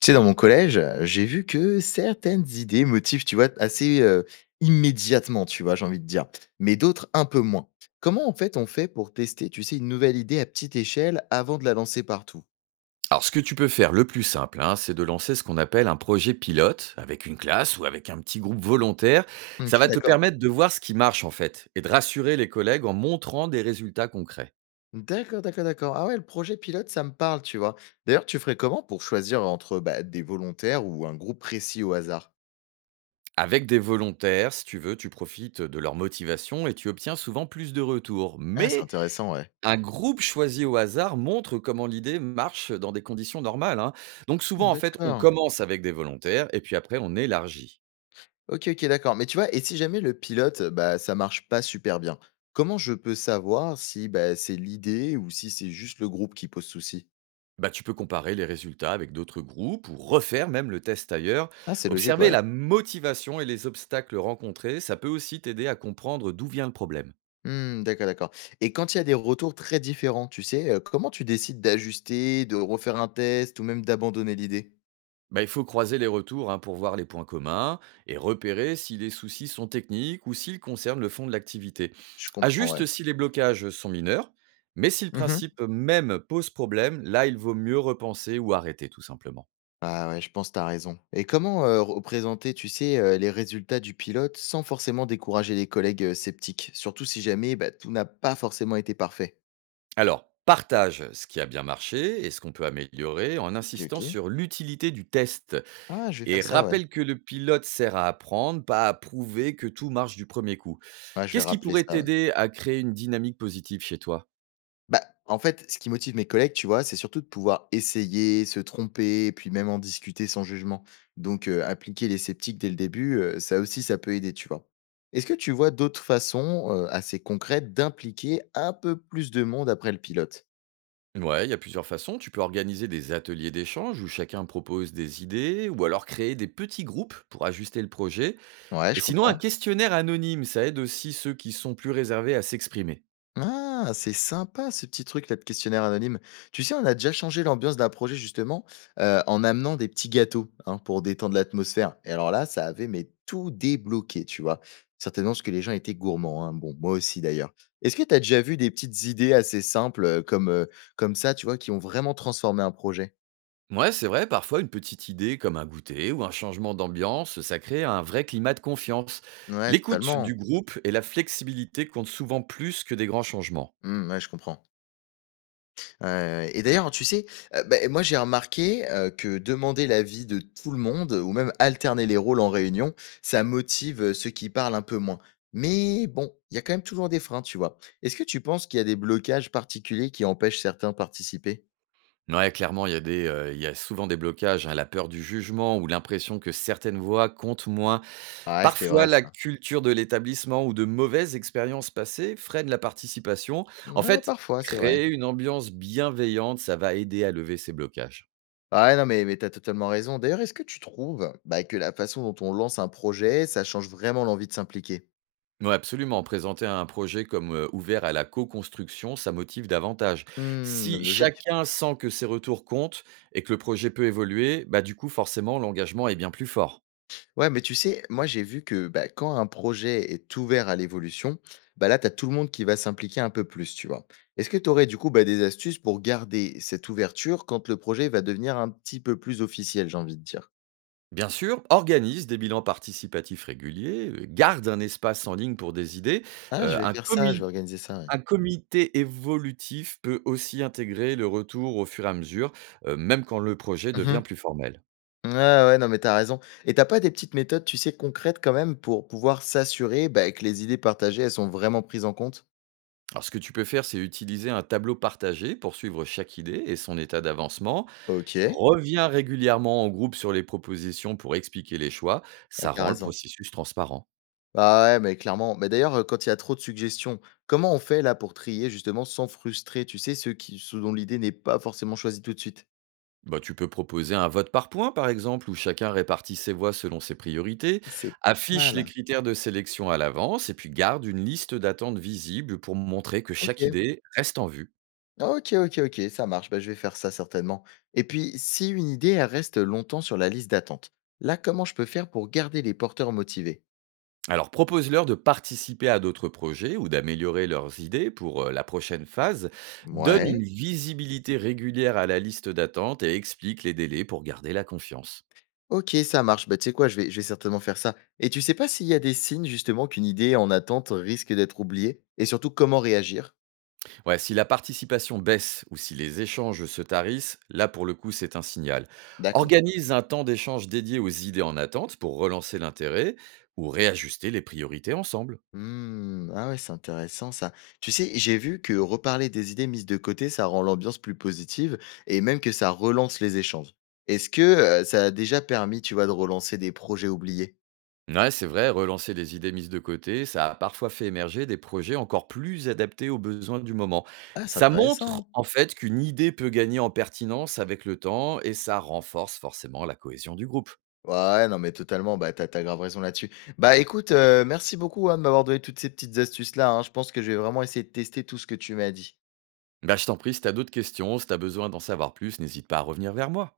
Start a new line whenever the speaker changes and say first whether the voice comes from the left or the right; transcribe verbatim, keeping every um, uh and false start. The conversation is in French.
left: Tu sais, dans mon collège, euh, j'ai vu que certaines idées motivent, tu vois, assez, heu, immédiatement, tu vois, j'ai envie de dire, mais d'autres un peu moins. Comment, en fait, on fait pour tester, tu sais, une nouvelle idée à petite échelle avant de la lancer partout?
right: Alors, ce que tu peux faire le plus simple, hein, c'est de lancer ce qu'on appelle un projet pilote avec une classe ou avec un petit groupe volontaire. Ça
left: OK,
right: va te
left: d'accord.
right: permettre de voir ce qui marche en fait et de rassurer les collègues en montrant des résultats concrets.
left: D'accord, d'accord, d'accord. Ah ouais, le projet pilote, ça me parle, tu vois? D'ailleurs, tu ferais comment pour choisir entre, bah, des volontaires ou un groupe précis au hasard?
right: Avec des volontaires, si tu veux, tu profites de leur motivation et tu obtiens souvent plus de retours.
left: Ah, c'est
right: Mais
left: intéressant, ouais.
right: un groupe choisi au hasard montre comment l'idée marche dans des conditions normales, hein. Donc souvent, en fait, on
left: D'accord.
right: commence avec des volontaires et puis après, on élargit.
left: OK, OK, d'accord. Mais tu vois, et si jamais le pilote, bah, ça marche pas super bien, comment je peux savoir si bah, c'est l'idée ou si c'est juste le groupe qui pose souci?
right: Bah, tu peux comparer les résultats avec d'autres groupes ou refaire même le test ailleurs.
left: Ah, c'est logique,
right: Observer
left: ouais.
right: la motivation et les obstacles rencontrés, ça peut aussi t'aider à comprendre d'où vient le problème.
left: Hmm, d'accord, d'accord. Et quand il y a des retours très différents, tu sais, euh, comment tu décides d'ajuster, de refaire un test ou même d'abandonner l'idée?
right: Bah, il faut croiser les retours hein, pour voir les points communs et repérer si les soucis sont techniques ou s'ils concernent le fond de l'activité.
left: Je comprends,
right: Ajuste
left: ouais.
right: si les blocages sont mineurs, mais si le
left: Mhm.
right: principe même pose problème, là il vaut mieux repenser ou arrêter tout simplement.
left: Ah ouais, je pense que t'as raison. Et comment euh, représenter, tu sais, euh, les résultats du pilote sans forcément décourager les collègues euh, sceptiques, surtout si jamais bah, tout n'a pas forcément été parfait?
right: Alors, partage ce qui a bien marché et ce qu'on peut améliorer en
left: Ok,
right: insistant
left: ok.
right: sur l'utilité du test.
left: Ah, je vais
right: Et
left: faire ça, ouais.
right: rappelle que le pilote sert à apprendre, pas à prouver que tout marche du premier coup.
left: Ouais, je vais
right: Qu'est-ce qui
left: rappeler
right: pourrait
left: ça, ouais.
right: t'aider à créer une dynamique positive chez toi?
left: Bah, en fait, ce qui motive mes collègues, tu vois, c'est surtout de pouvoir essayer, se tromper, et puis même en discuter sans jugement. Donc, euh, appliquer les sceptiques dès le début, euh, ça aussi, ça peut aider, tu vois. Est-ce que tu vois d'autres façons euh, assez concrètes d'impliquer un peu plus de monde après le pilote?
right: Ouais, il y a plusieurs façons. Tu peux organiser des ateliers d'échange où chacun propose des idées, ou alors créer des petits groupes pour ajuster le projet.
left: Ouais,
right: Et
left: je
right: sinon, un
left: comprends.
right: questionnaire anonyme, ça aide aussi ceux qui sont plus réservés à s'exprimer.
left: Ah, c'est sympa ce petit truc là de questionnaire anonyme. Tu sais, on a déjà changé l'ambiance d'un projet justement euh, en amenant des petits gâteaux hein, pour détendre l'atmosphère. Et alors là, ça avait mais tout débloqué, tu vois. Certainement parce que les gens étaient gourmands, hein. Bon, moi aussi d'ailleurs. Est-ce que tu as déjà vu des petites idées assez simples euh, comme, euh, comme ça, tu vois, qui ont vraiment transformé un projet?
right: Ouais, c'est vrai, parfois une petite idée comme un goûter ou un changement d'ambiance, ça crée un vrai climat de confiance.
left: Ouais,
right: L'écoute du
left: totalement.
right: groupe et la flexibilité comptent souvent plus que des grands changements.
left: Hmm, ouais, je comprends. Heu et d'ailleurs, tu sais, heu, beh, moi j'ai remarqué, heu, que demander l'avis de tout le monde ou même alterner les rôles en réunion, ça motive, heu, ceux qui parlent un peu moins. Mais bon, il y a quand même toujours des freins, tu vois? Est-ce que tu penses qu'il y a des blocages particuliers qui empêchent certains de participer?
right: Ouais, clairement, il y, a des, euh, il y a souvent des blocages, hein, la peur du jugement ou l'impression que certaines voix comptent moins.
left: Ah, c'est
right: Parfois,
left: vrai
right: la
left: ça.
right: culture de l'établissement ou de mauvaises expériences passées freine la participation. En
left: Ouais,
right: fait,
left: parfois, c'est vrai.
right: créer une ambiance bienveillante, ça va aider à lever ces blocages.
left: Ouais, non, mais mais tu totalement raison. D'ailleurs, est-ce que tu trouves, bah, que la façon dont on lance un projet, ça change vraiment l'envie de s'impliquer?
right: Ouais, absolument. Présenter un projet comme, heu, ouvert à la co-construction, ça motive davantage.
left: Mmh,
right: Si
left: logique.
right: chacun sent que ses retours comptent et que le projet peut évoluer, bah, du coup, forcément, l'engagement est bien plus fort.
left: Ouais, mais tu sais, moi j'ai vu que bah, quand un projet est ouvert à l'évolution, bah là, tu as tout le monde qui va s'impliquer un peu plus, tu vois. Est-ce que tu aurais du coup bah, des astuces pour garder cette ouverture quand le projet va devenir un petit peu plus officiel, j'ai envie de dire?
right: Bien sûr, organise des bilans participatifs réguliers, heu, garde un espace en ligne pour des idées,
left: Ah,
right: heu,
left: je vais
right: un
left: faire ça, je vais
right: comi
left: organiser ça, ouais.
right: un comité évolutif peut aussi intégrer le retour au fur et à mesure, heu, même quand le projet devient
left: Mhm.
right: plus formel.
left: Ouais, ouais, non, mais t'as raison. Et t'as pas des petites méthodes, tu sais, concrètes quand même pour pouvoir s'assurer bah, que les idées partagées, elles sont vraiment prises en compte?
right: Alors ce que tu peux faire, c'est utiliser un tableau partagé pour suivre chaque idée et son état d'avancement.
left: Ok,
right: Reviens régulièrement en groupe sur les propositions pour expliquer les choix,
left: ah,
right: ça
left: t'as
right: rend le
left: raison.
right: processus transparent.
left: Bah, ouais, mais clairement. Mais d'ailleurs, heu, quand il y a trop de suggestions, comment on fait là pour trier justement sans frustrer, tu sais, ceux qui ceux dont l'idée n'est pas forcément choisie tout de suite?
right: Bah, tu peux proposer un vote par point, par exemple, où chacun répartit ses voix selon ses priorités,
left: C'est pas
right: affiche les
left: là.
right: critères de sélection à l'avance et puis garde une liste d'attentes visible pour montrer que chaque
left: OK.
right: idée reste en vue.
left: OK, OK, OK, ça marche. Bah, je vais faire ça certainement. Et puis si une idée, elle reste longtemps sur la liste d'attente, là, comment je peux faire pour garder les porteurs motivés?
right: Alors propose-leur de participer à d'autres projets ou d'améliorer leurs idées pour euh, la prochaine phase, donne une
left: Ouais.
right: visibilité régulière à la liste d'attente et explique les délais pour garder la confiance.
left: OK, ça marche. Bah, tu sais quoi? Je vais je vais certainement faire ça. Et tu sais pas s'il y a des signes justement qu'une idée en attente risque d'être oubliée? Et surtout comment réagir?
right: Ouais, si la participation baisse ou si les échanges se tarissent, là pour le coup c'est un signal.
left: D'accord.
right: Organise un temps d'échange dédié aux idées en attente pour relancer l'intérêt ou réajuster les priorités ensemble.
left: Mmh. Ah ouais, c'est intéressant ça. Tu sais, j'ai vu que reparler des idées mises de côté, ça rend l'ambiance plus positive et même que ça relance les échanges. Est-ce que euh, ça a déjà permis, tu vois, de relancer des projets oubliés?
right: Ouais, c'est vrai, relancer les idées mises de côté, ça a parfois fait émerger des projets encore plus adaptés aux besoins du moment.
left: Ah, c'est
right: Ça montre
left: intéressant.
right: en fait qu'une idée peut gagner en pertinence avec le temps et ça renforce forcément la cohésion du groupe.
left: Ouais, non, mais totalement, bah, t'as, t'as grave raison là-dessus. Bah, écoute, euh, merci beaucoup hein, de m'avoir donné toutes ces petites astuces-là, hein. Je pense que je vais vraiment essayer de tester tout ce que tu m'as dit.
right: Bah, je t'en prie, si t'as d'autres questions, si t'as besoin d'en savoir plus, n'hésite pas à revenir vers moi.